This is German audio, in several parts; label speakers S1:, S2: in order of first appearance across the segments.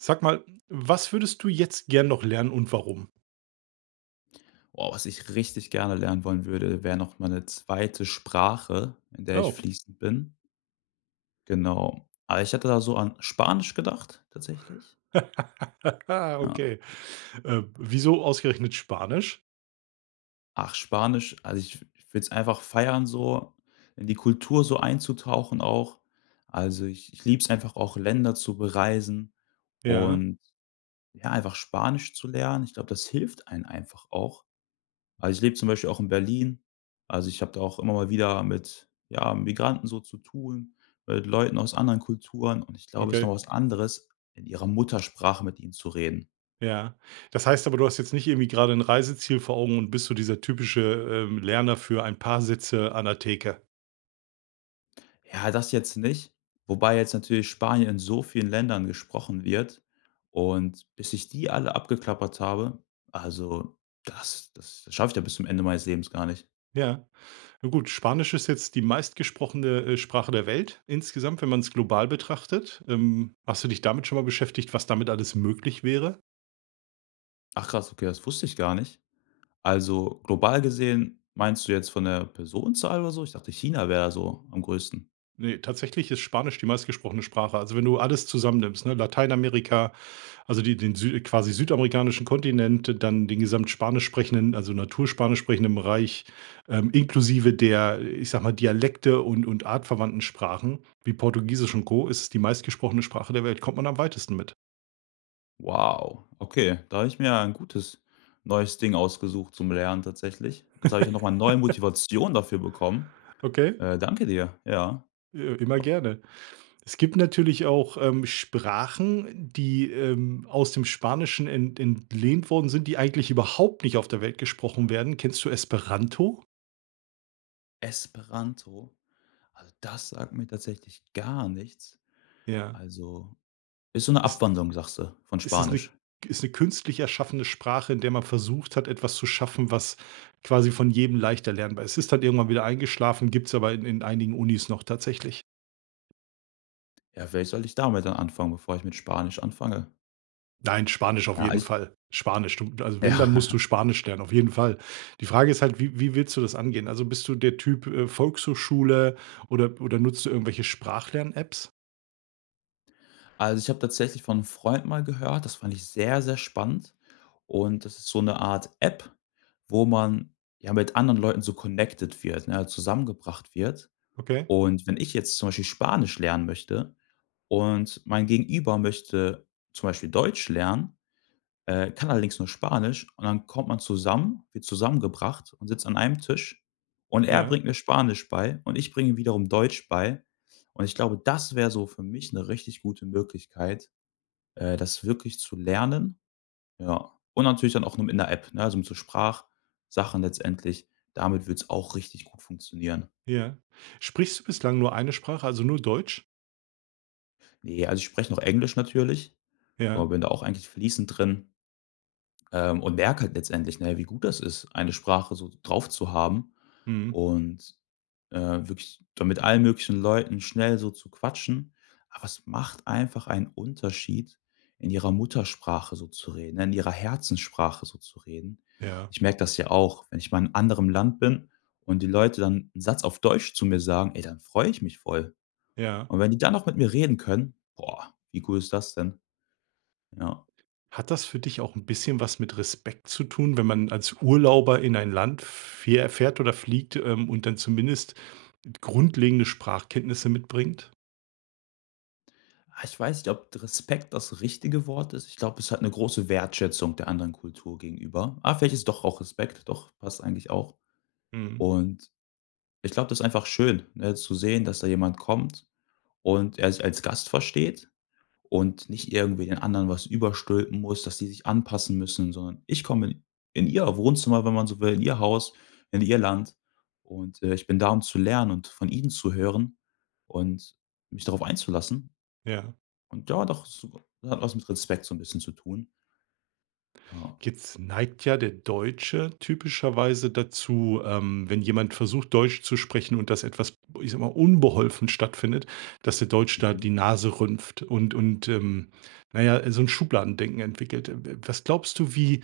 S1: Sag mal, was würdest du jetzt gern noch lernen und warum?
S2: Boah. Was ich richtig gerne lernen wollen würde, wäre noch mal 'ne 2. Sprache, in der ich
S1: Oh.
S2: fließend bin. Genau. Aber ich hatte da so an Spanisch gedacht tatsächlich. Ja.
S1: Okay. Ähm. Wieso ausgerechnet Spanisch?
S2: Ach Spanisch, also, ich würde es einfach feiern so, in die Kultur so einzutauchen auch. Also, ich ich liebe es einfach auch, Länder zu bereisen
S1: Ja.
S2: und, ja, einfach Spanisch zu lernen. Ich glaube, das hilft einen einfach auch. Also, ich lebe zum Beispiel auch in Berlin. Also, ich habe da auch immer mal wieder mit, ja, Migranten so zu tun, mit Leuten aus anderen Kulturen, und ich glaube, ist nochmal
S1: Okay.
S2: was anderes, in ihrer Muttersprache mit ihnen zu reden.
S1: Ja, das heißt aber, du hast jetzt nicht irgendwie gerade 'n Reiseziel vor Augen und bist so dieser typische, ähm, Lerner für ein paar Sätze an der Theke?
S2: Ja, das jetzt nicht. Wobei jetzt natürlich Spanien in so vielen Ländern gesprochen wird, und bis ich die alle abgeklappert habe, also, das das schaffe ich ja bis zum Ende meines Lebens gar nicht.
S1: Ja, na gut, Spanisch ist jetzt die meistgesprochene, äh, Sprache der Welt insgesamt, wenn man's global betrachtet. Ähm. Hast du dich damit schon mal beschäftigt, was damit alles möglich wäre?
S2: Ach krass, okay, das wusste ich gar nicht. Also global gesehen, meinst du jetzt von der Personenzahl oder so? Ich dachte, China wäre so am größten.
S1: Ne, tatsächlich ist Spanisch die meistgesprochene Sprache. Also, wenn du alles zusammennimmst, ne? Lateinamerika, also die den sü quasi südamerikanischen Kontinent, dann den gesamt Spanisch sprechenden, also natur Spanisch sprechenden Bereich, ähm, inklusive der, ich sage mal, Dialekte und und artverwandten Sprachen, wie Portugiesisch und Co, ist es die meist gesprochene Sprache der Welt kommt man am weitesten mit.
S2: Wow, okay, da habe ich mir ein gutes neues Ding ausgesucht zum Lernen tatsächlich. Jetzt habe ich ja noch mal neue Motivation dafür bekommen.
S1: Okay?
S2: Äh. Danke dir. Ja.
S1: Äh, g immer
S2: Doch.
S1: gerne. Es gibt natürlich auch ähm Sprachen, die, ähm, aus dem Spanischen ent entlehnt worden sind, die eigentlich überhaupt nicht auf der Welt gesprochen werden. Kennst du Esperanto?
S2: Esperanto, also das sagt mir tatsächlich gar nichts.
S1: Ja.
S2: Also, ist so 'ne
S1: Ist
S2: Abwandlung, sagst du, von
S1: Es ist 'ne
S2: Spanisch?
S1: ist 'ne künstlich erschaffende Sprache, in der man versucht hat, etwas zu schaffen, was quasi von jedem leicht erlernbar ist. Es ist halt irgendwann wieder eingeschlafen, gibt's aber in in einigen Unis noch tatsächlich.
S2: Ja, vielleicht sollte ich damit dann anfangen, bevor ich mit Spanisch anfange?
S1: Nein, Spanisch auf
S2: Ja,
S1: jeden
S2: ist
S1: Fall. Spanisch, du also wenn,
S2: Ja.
S1: dann musst du Spanisch lernen, auf jeden Fall. Die Frage ist halt, wie wie willst du das angehen? Also bist du der Typ, äh, Volkshochschule oder oder nutzt du irgendwelche Sprach-Lern-Apps?
S2: Also, ich habe tatsächlich von 'nem Freund mal gehört. Das fand ich sehr, sehr spannend. Und das ist so 'ne Art App, wo man, ja, mit anderen Leuten so connected wird, ne, zusammengebracht wird.
S1: Okay.
S2: Und wenn ich jetzt zum Beispiel Spanisch lernen möchte und mein Gegenüber möchte zum Beispiel Deutsch lernen, äh, kann allerdings nur Spanisch und dann kommt man zusammen, wird zusammengebracht und sitzt an einem Tisch und er
S1: Ja.
S2: bringt mir Spanisch bei und ich bringe ihm wiederum Deutsch bei. Und ich glaube, das wär so für mich 'ne richtig gute Möglichkeit, äh, das wirklich zu lernen, ja. Und natürlich dann auch noch mit 'ner App, ne? Also, mit so Sprachsachen letztendlich. Damit wird's auch richtig gut funktionieren.
S1: Ja. Sprichst du bislang nur 1 Sprache, also nur Deutsch?
S2: Ne, also ich spreche noch Englisch natürlich. Aber
S1: Ja.
S2: bin da auch eigentlich fließend drin. Ähm, und merke halt letztendlich, ne, wie gut das ist, eine Sprache so drauf zu haben
S1: Mhm.
S2: und, äh, wirklich dann mit allen möglichen Leuten schnell so zu quatschen. Aber es macht einfach einen Unterschied, in ihrer Muttersprache so zu reden, in ihrer Herzenssprache so zu reden.
S1: Ja.
S2: Ich merke das ja auch, wenn ich mal in anderem Land bin und die Leute dann 'n Satz auf Deutsch zu mir sagen, ey, dann freue ich mich voll.
S1: Ja.
S2: Und wenn die dann auch mit mir reden können, boah, wie cool ist das denn? Ja.
S1: Hat das für dich auch 'n bisschen was mit Respekt zu tun, wenn man als Urlauber in ein Land fähr fährt oder fliegt, ähm, und dann zumindest grundlegende Sprachkenntnisse mitbringt?
S2: Ah, ich weiß nicht, ob Respekt das richtige Wort ist. Ich glaube, ist halt 'ne große Wertschätzung der anderen Kultur gegenüber. Ah, vielleicht ist doch auch Respekt. Doch passt eigentlich auch.
S1: Mhm.
S2: Und, ich glaube, das ist einfach schön, ne, zu sehen, dass da jemand kommt und er sich als Gast versteht und nicht irgendwie den anderen was überstülpen muss, dass sie sich anpassen müssen, sondern ich komme in ihr Wohnzimmer, wenn man so will, in ihr Haus, in ihr Land und, äh, ich bin da, um zu lernen und von ihnen zu hören und mich darauf einzulassen.
S1: Ja.
S2: Und ja, doch, das hat was mit Respekt so 'n bisschen zu tun. Ja.
S1: Jetzt neigt ja der Deutsche typischerweise dazu, ähm, wenn jemand versucht, Deutsch zu sprechen und das etwas, ich sage mal, unbeholfen stattfindet, dass der Deutsch da
S2: Mhm.
S1: die Nase rümpft und und, ähm, na ja, so 'n Schubladendenken entwickelt. Äh, w w was glaubst du, wie,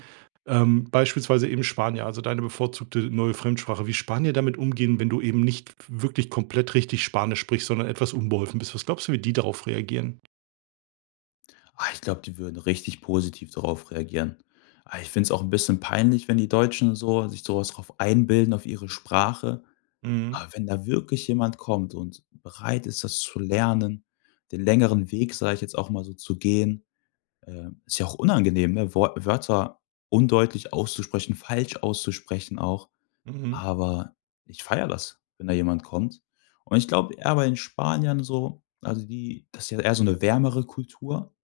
S1: ähm, beispielsweise eben Spanier, also deine bevorzugte neue Fremdsprache, wie Spanier damit umgehen, wenn du eben nicht w wirklich komplett richtig Spanisch sprichst, sondern etwas unbeholfen bist? Was glaubst du, wie die darauf reagieren?
S2: Ach, ich glaube, die würden richtig positiv darauf reagieren. Ah, ich find's auch 'n bisschen peinlich, wenn die Deutschen so sich so was drauf einbilden auf ihre Sprache.
S1: Mhm.
S2: Aber wenn da wirklich jemand kommt und bereit ist, das zu lernen, den längeren Weg, sage ich jetzt auch mal so, zu gehen, ähm, ist ja auch unangenehm, ne? Wort Wörter undeutlich auszusprechen, falsch auszusprechen auch.
S1: Mhm.
S2: Aber ich feiere das, wenn da jemand kommt. Und ich glaube, e aber in Spanien so, also die das ist ja eher so 'ne wärmere Kultur,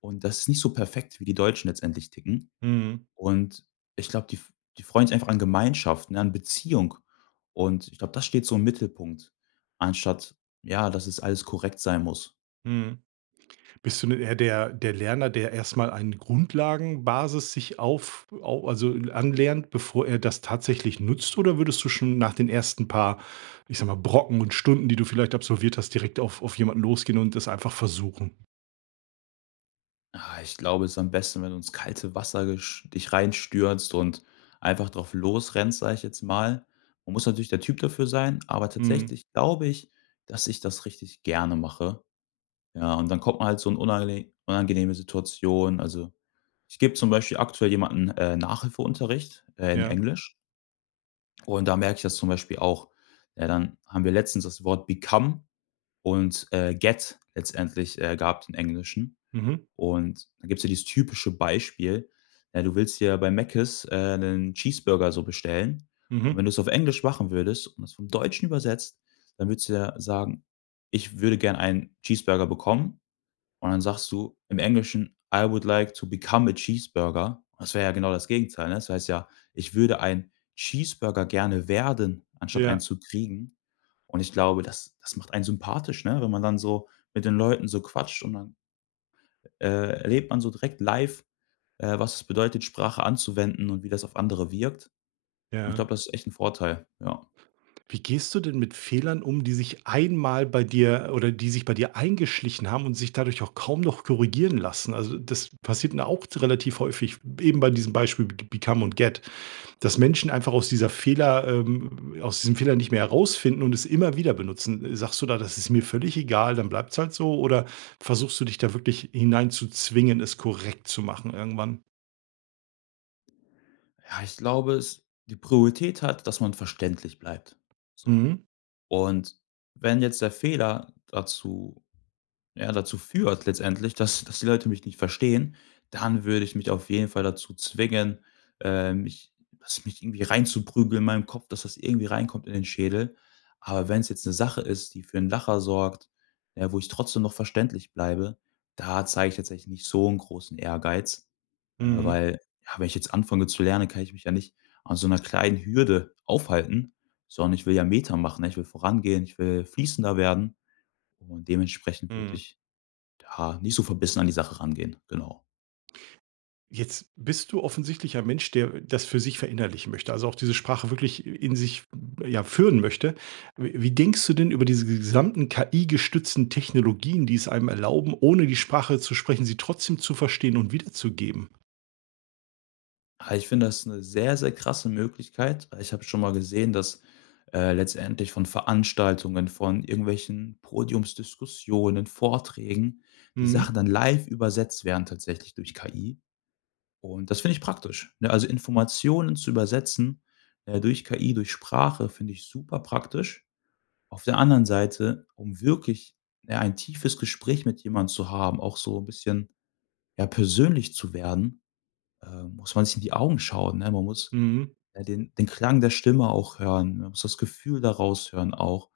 S2: und das es nicht so perfekt wie die Deutschen letztendlich ticken.
S1: Mhm.
S2: Und ich glaube, die f die freuen sich einfach an Gemeinschaft, ne? An Beziehung und ich glaube, das steht so im Mittelpunkt, anstatt, ja, dass es alles korrekt sein muss.
S1: Mhm. Bist du 'n eher der der Lerner, der erst mal eine Grundlagenbasis sich auf au also, äh, anlernt, bevor er das tatsächlich nutzt? Oder würdest du schon nach den ersten paar, ich sage mal, Brocken und Stunden, die du vielleicht absolviert hast, direkt auf auf jemanden losgehen und das einfach versuchen?
S2: Ah, ich glaube, es ist am besten, wenn du ins kalte Wasser gesch dich reinstürzt und einfach drauf losrennst, sage ich jetzt mal. Man muss natürlich der Typ dafür sein, aber
S1: Mhm.
S2: tatsächlich glaube ich, dass ich das richtig gerne mache. Ja, und dann kommt man halt so in unangene unangenehme Situationen. Also, ich gebe zum Beispiel aktuell jemanden, äh, Nachhilfeunterricht, äh, in
S1: Ja.
S2: Englisch und da merke ich das zum Beispiel auch, ne, dann haben wir letztens das Wort become und, äh, get letztendlich, äh, gab's im Englischen.
S1: Mhm.
S2: Und da gibt's ja dieses typische Beispiel, ja, du willst ja dir bei Mäckes, äh, 'nen Cheeseburger so bestellen, und
S1: Mhm.
S2: wenn du es auf Englisch machen würdest und das vom Deutschen übersetzt, dann würdest du ja sagen: „Ich würde gern einen Cheeseburger bekommen.“ Und dann sagst du im Englischen: „I would like to become a cheeseburger.“ Das wär ja genau das Gegenteil, ne? Das heißt ja: „Ich würde ein Cheeseburger gerne werden“, anstatt einen
S1: Ja.
S2: zu kriegen. Und ich glaube, das das macht einen sympathisch, ne, wenn man dann so mit den Leuten so quatscht und dann, äh, erlebt man so direkt live, äh, was es bedeutet, Sprache anzuwenden und wie das auf andere wirkt. Und ich
S1: Ja.
S2: glaube, das ist echt 'n Vorteil, ja.
S1: Wie gehst du denn mit Fehlern um, die sich einmal bei dir oder die sich bei dir eingeschlichen haben und sich dadurch auch kaum noch korrigieren lassen? Also, das passiert mir auch relativ häufig, eben bei diesem Beispiel beg become und get, dass Menschen einfach aus dieser Fehler, ähm aus diesem Fehler nicht mehr herausfinden und es immer wieder benutzen. Sagst du da: „Das ist mir völlig egal, dann bleibt's halt so“? Oder versuchst du dich da wirklich hineinzuzwingen, es korrekt zu machen irgendwann?
S2: Ja, ich glaube, es die Priorität hat, dass man verständlich bleibt, so.
S1: Mhm.
S2: Und, wenn jetzt der Fehler dazu, ja, dazu führt letztendlich, dass dass die Leute mich nicht verstehen, dann würde ich mich auf jeden Fall dazu zwingen, ähm, mich das mich irgendwie reinzuprügeln in meinem Kopf, dass das irgendwie reinkommt in den Schädel. Aber wenn's jetzt 'ne Sache ist, die für 'n Lacher sorgt, ja, wo ich trotzdem noch verständlich bleibe, da zeige ich jetzt eigentlich nicht so 'n großen Ehrgeiz, äh,
S1: Mhm.
S2: weil ja, wenn ich jetzt anfange zu lernen, kann ich mich ja nicht an so 'ner kleinen Hürde aufhalten, sondern ich will ja Meter machen, ne, ich will vorangehen, ich will fließender werden und dementsprechend würde
S1: Mhm.
S2: ich, ja, nicht so verbissen an die Sache rangehen, genau.
S1: Jetzt bist du offensichtlich ein Mensch, der das für sich verinnerlichen möchte, also auch diese Sprache wirklich in sich, ja, führen möchte. W wie denkst du denn über diese g gesamten KI-gestützten Technologien, die es einem erlauben, ohne die Sprache zu sprechen, sie trotzdem zu verstehen und wiederzugeben?
S2: Ah, ich finde das 'ne sehr, sehr krasse Möglichkeit. Äh, ich habe schon mal gesehen, dass, äh, letztendlich von Veranstaltungen, von irgendwelchen Podiumsdiskussionen, Vorträgen, die
S1: Mhm.
S2: Sachen dann live übersetzt werden tatsächlich durch KI. Und das finde ich praktisch, ne? Also Informationen zu übersetzen, äh, durch KI, durch Sprache finde ich super praktisch. Auf der anderen Seite, um wirklich, ne, ein tiefes Gespräch mit jemand zu haben, auch so 'n bisschen, ja, persönlich zu werden, ähm, muss man sich in die Augen schauen, ne? Man muss,
S1: Mhm.
S2: äh, den den Klang der Stimme auch hören, ne? Man muss das Gefühl daraus hören auch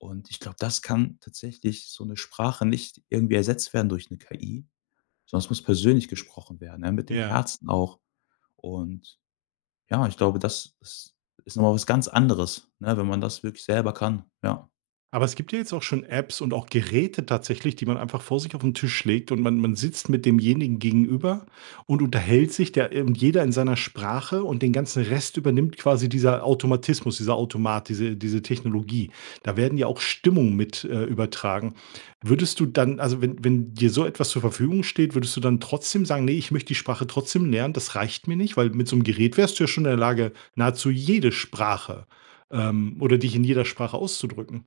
S2: und ich glaube, das kann tatsächlich so 'ne Sprache nicht irgendwie ersetzt werden durch 'ne KI, sondern es muss persönlich gesprochen werden, ne, mit dem
S1: Ja.
S2: Herzen auch. Und, ja, ich glaube, das ist ist noch mal was ganz anderes, ne, wenn man das wirklich selber kann, ja.
S1: Aber es gibt ja jetzt auch schon Apps und auch Geräte tatsächlich, die man einfach vor sich auf 'n Tisch legt und man man sitzt mit demjenigen gegenüber und unterhält sich da ir und jeder in seiner Sprache. Und den ganzen Rest übernimmt quasi dieser Automatismus, dieser Automat, diese diese Technologie. Da werden ja auch Stimmungen mit, äh, übertragen. Würdest du dann also wenn wenn dir so etwas zur Verfügung steht, würdest du dann trotzdem sagen: „Ne, ich möchte die Sprache trotzdem lernen, das reicht mir nicht“? Weil mit so 'm Gerät wärst du ja schon in der Lage, nahezu jede Sprache ähm, oder dich in jeder Sprache auszudrücken?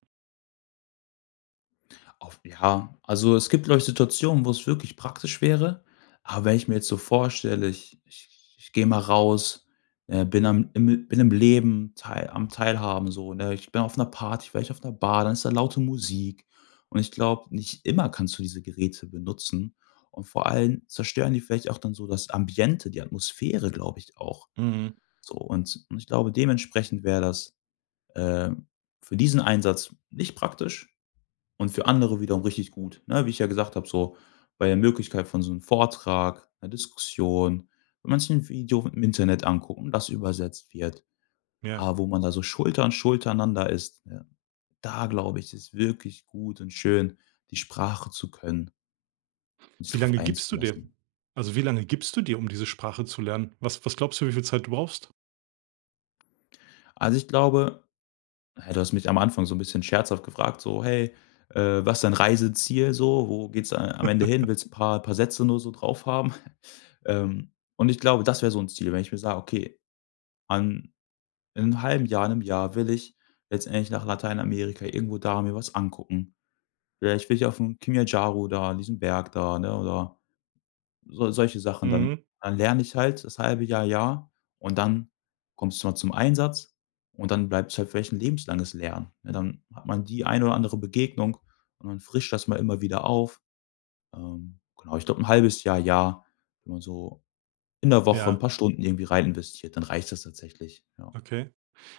S2: Auf Ja, also, es gibt vielleicht Situationen, wo es wirklich praktisch wäre, aber wenn ich mir jetzt so vorstelle, ich ich ich gehe mal raus, äh, bin am im bin im Leben teil am Teilhaben so, ne? Ich bin auf 'ner Party, vielleicht auf 'ner Bar, dann ist da laute Musik und ich glaube, nicht immer kannst du diese Geräte benutzen und vor allem zerstören die vielleicht auch dann so das Ambiente, die Atmosphäre, glaube ich auch.
S1: Mhm.
S2: So und ich ich glaube, dementsprechend wäre das, äh, für diesen Einsatz nicht praktisch und für andere wiederum richtig gut, ne? Wie ich ja gesagt hab so, bei der Möglichkeit von so 'nem Vortrag, 'ner Diskussion, wenn man sich 'n Video im Internet anguckt und das übersetzt wird.
S1: Ja.
S2: Aber, wo man da so Schulter an Schulter einander ist, ja, da glaube ich, ist es wirklich gut und schön, die Sprache zu können sich
S1: Wie
S2: darauf
S1: lange gibst du dir?
S2: einzulassen.
S1: Also, wie lange gibst du dir, um diese Sprache zu lernen? Was was glaubst du, wie viel Zeit du brauchst?
S2: Also ich glaube du hast mich am Anfang so 'n bisschen scherzhaft gefragt, so: „Hey, äh, was ist dein Reiseziel so? Wo geht's da a am Ende hin? Willst 'n paar paar Sätze nur so drauf haben?“ Ähm, und ich glaube, das wär so 'n Ziel, wenn ich mir sage: „Okay, an in 'nem halben Jahr, in 'nem Jahr will ich letztendlich nach Lateinamerika irgendwo da mir was angucken. Ja, ich will hier auf 'm Kilimanjaro da an diesem Berg da“, ne? Oder so solche Sachen dann. Dann
S1: Mhm.
S2: dann lerne ich halt das halbe Jahr, Jahr und dann kommst du mal zum Einsatz und dann bleibt's halt vielleicht 'n lebenslanges Lernen, ne? Dann hat man die eine oder andere Begegnung, und man frischt das mal immer wieder auf. Ähm, genau, ich glaube 'n halbes Jahr, Jahr, wenn man so in der Woche 'n
S1: Ja.
S2: paar Stunden irgendwie rein investiert, dann reicht das tatsächlich, ja.
S1: Okay.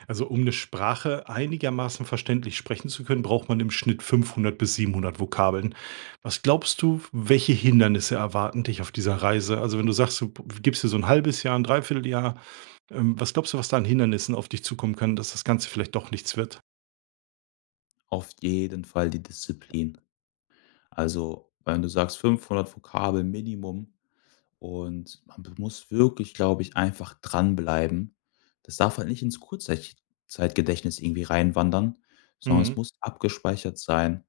S1: Also um 'ne Sprache einigermaßen verständlich sprechen zu können, braucht man im Schnitt 500 bis 700 Vokabeln. Was glaubst du, w welche Hindernisse erwarten dich auf dieser Reise? Also, wenn du sagst, du p gibst dir so 'n halbes Jahr, 'n Dreivierteljahr, ähm, was glaubst du, was da an Hindernissen auf dich zukommen können, dass das Ganze vielleicht doch nichts wird?
S2: Auf jeden Fall die Disziplin. Also wenn du sagst, 500 Vokabel Minimum und man be muss wirklich, glaube ich, einfach dranbleiben. Das darf halt nicht ins Kurzzeich Zeitgedächtnis irgendwie reinwandern, sondern es
S1: Mhm.
S2: muss abgespeichert sein.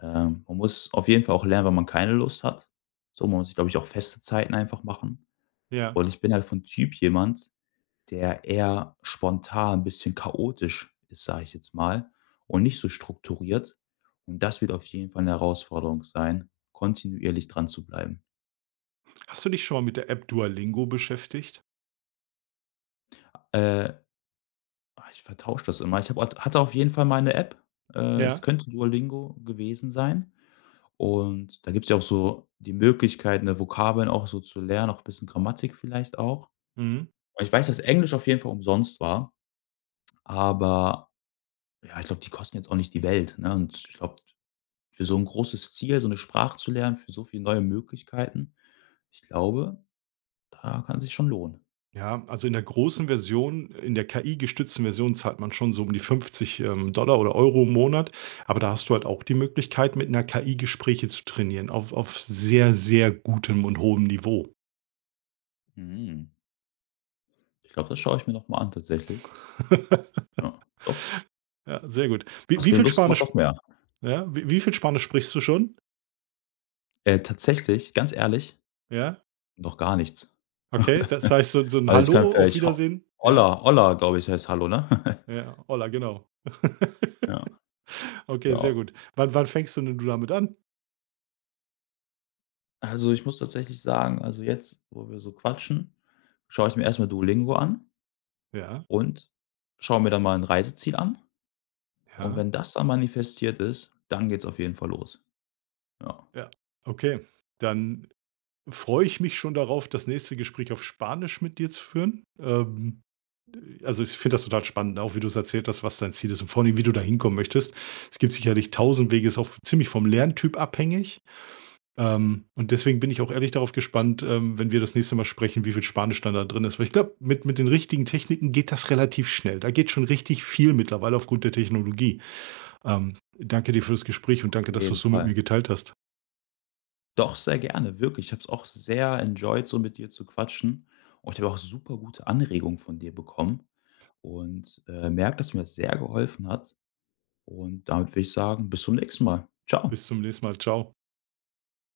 S2: Ähm, man muss auf jeden Fall auch lernen, wenn man keine Lust hat. So, man muss sich, glaube ich, auch feste Zeiten einfach machen.
S1: Ja.
S2: Und ich bin halt vom Typ jemand, der eher spontan 'n bisschen chaotisch ist, sage ich jetzt mal und nicht so strukturiert. Und das wird auf jeden Fall 'ne Herausforderung sein, kontinuierlich dranzubleiben.
S1: Hast du dich schon mal mit der App Duolingo beschäftigt?
S2: Äh. Ah, ich vertausche das immer. Ich habe au hatte auf jeden Fall mal 'ne App. Äh, es
S1: Ja?
S2: könnte Duolingo gewesen sein. Und da gibt's ja auch so die Möglichkeit, ne, Vokabeln auch so zu lernen, auch bisschen Grammatik vielleicht auch.
S1: Mhm.
S2: Aber ich weiß, dass Englisch auf jeden Fall umsonst war. Aber ja, ich glaube, die kosten jetzt auch nicht die Welt, ne? Und ich glaube, für so 'n großes Ziel, so 'ne Sprache zu lernen, für so viel neue Möglichkeiten, ich glaube, da kann sich's schon lohnen.
S1: Ja, also in der großen Version, in der KI-gestützten Version zahlt man schon so um die 50, ähm, Dollar oder Euro im Monat, aber da hast du halt auch die Möglichkeit, mit 'ner KI Gespräche zu trainieren auf auf sehr, sehr gutem und hohem Niveau.
S2: Mm. Ich glaube, das schau ich mir noch mal an tatsächlich. Ja, doch.
S1: Ja, sehr gut. Wie
S2: Hast
S1: wie
S2: mir
S1: viel
S2: Lust gemacht
S1: Spanisch
S2: auf
S1: sp
S2: mehr.
S1: ja, wie wie viel Spanisch sprichst du schon?
S2: Äh. Tatsächlich, ganz ehrlich?
S1: Ja?
S2: Noch gar nichts.
S1: Okay, das heißt, so so 'n
S2: Weil ich kann
S1: Hallo, auf
S2: vielleicht ho
S1: Wiedersehen, ja?
S2: hola hola, glaube ich, heißt Hallo, ne?
S1: Ja, hola, genau.
S2: Ja.
S1: Okay, sehr
S2: Ja.
S1: gut. Wann wann fängst du denn du damit an?
S2: Also ich muss tatsächlich sagen, also jetzt, wo wir so quatschen, schaue ich mir erst mal Duolingo an
S1: Ja.
S2: und schaue mir da mal 'n Reiseziel an. Und
S1: Ja.
S2: wenn das dann manifestiert ist, dann geht's auf jeden Fall los. Ja.
S1: Ja? Ja, okay, dann freue ich mich schon darauf, das nächste Gespräch auf Spanisch mit dir zu führen. Ähm, also ich finde das total spannend, ne? Auch wie du's erzählt hast, was dein Ziel ist und vor allen Dingen, wie du da hinkommen möchtest. Es gibt sicherlich 1.000 Wege, ist auch ziemlich vom Lerntyp abhängig, ähm, und deswegen bin ich auch ehrlich darauf gespannt, ähm, wenn wir das nächste Mal sprechen, wie viel Spanisch da dann drin ist. Weil ich glaube, mit mit den richtigen Techniken geht das relativ schnell. Da geht schon richtig viel mittlerweile aufgrund der Technologie. Ähm, danke dir für das Gespräch und danke,
S2: Auf
S1: dass
S2: jeden
S1: du's so mit mir
S2: Fall.
S1: geteilt hast.
S2: Doch, sehr gerne. Wirklich. Ich hab's auch sehr enjoyed, so mit dir zu quatschen. Und ich habe auch super gute Anregungen von dir bekommen. Und, äh, merke, dass mir das sehr geholfen hat. Und damit würde ich sagen, bis zum nächsten Mal. Ciao.
S1: Bis zum nächsten Mal. Ciao.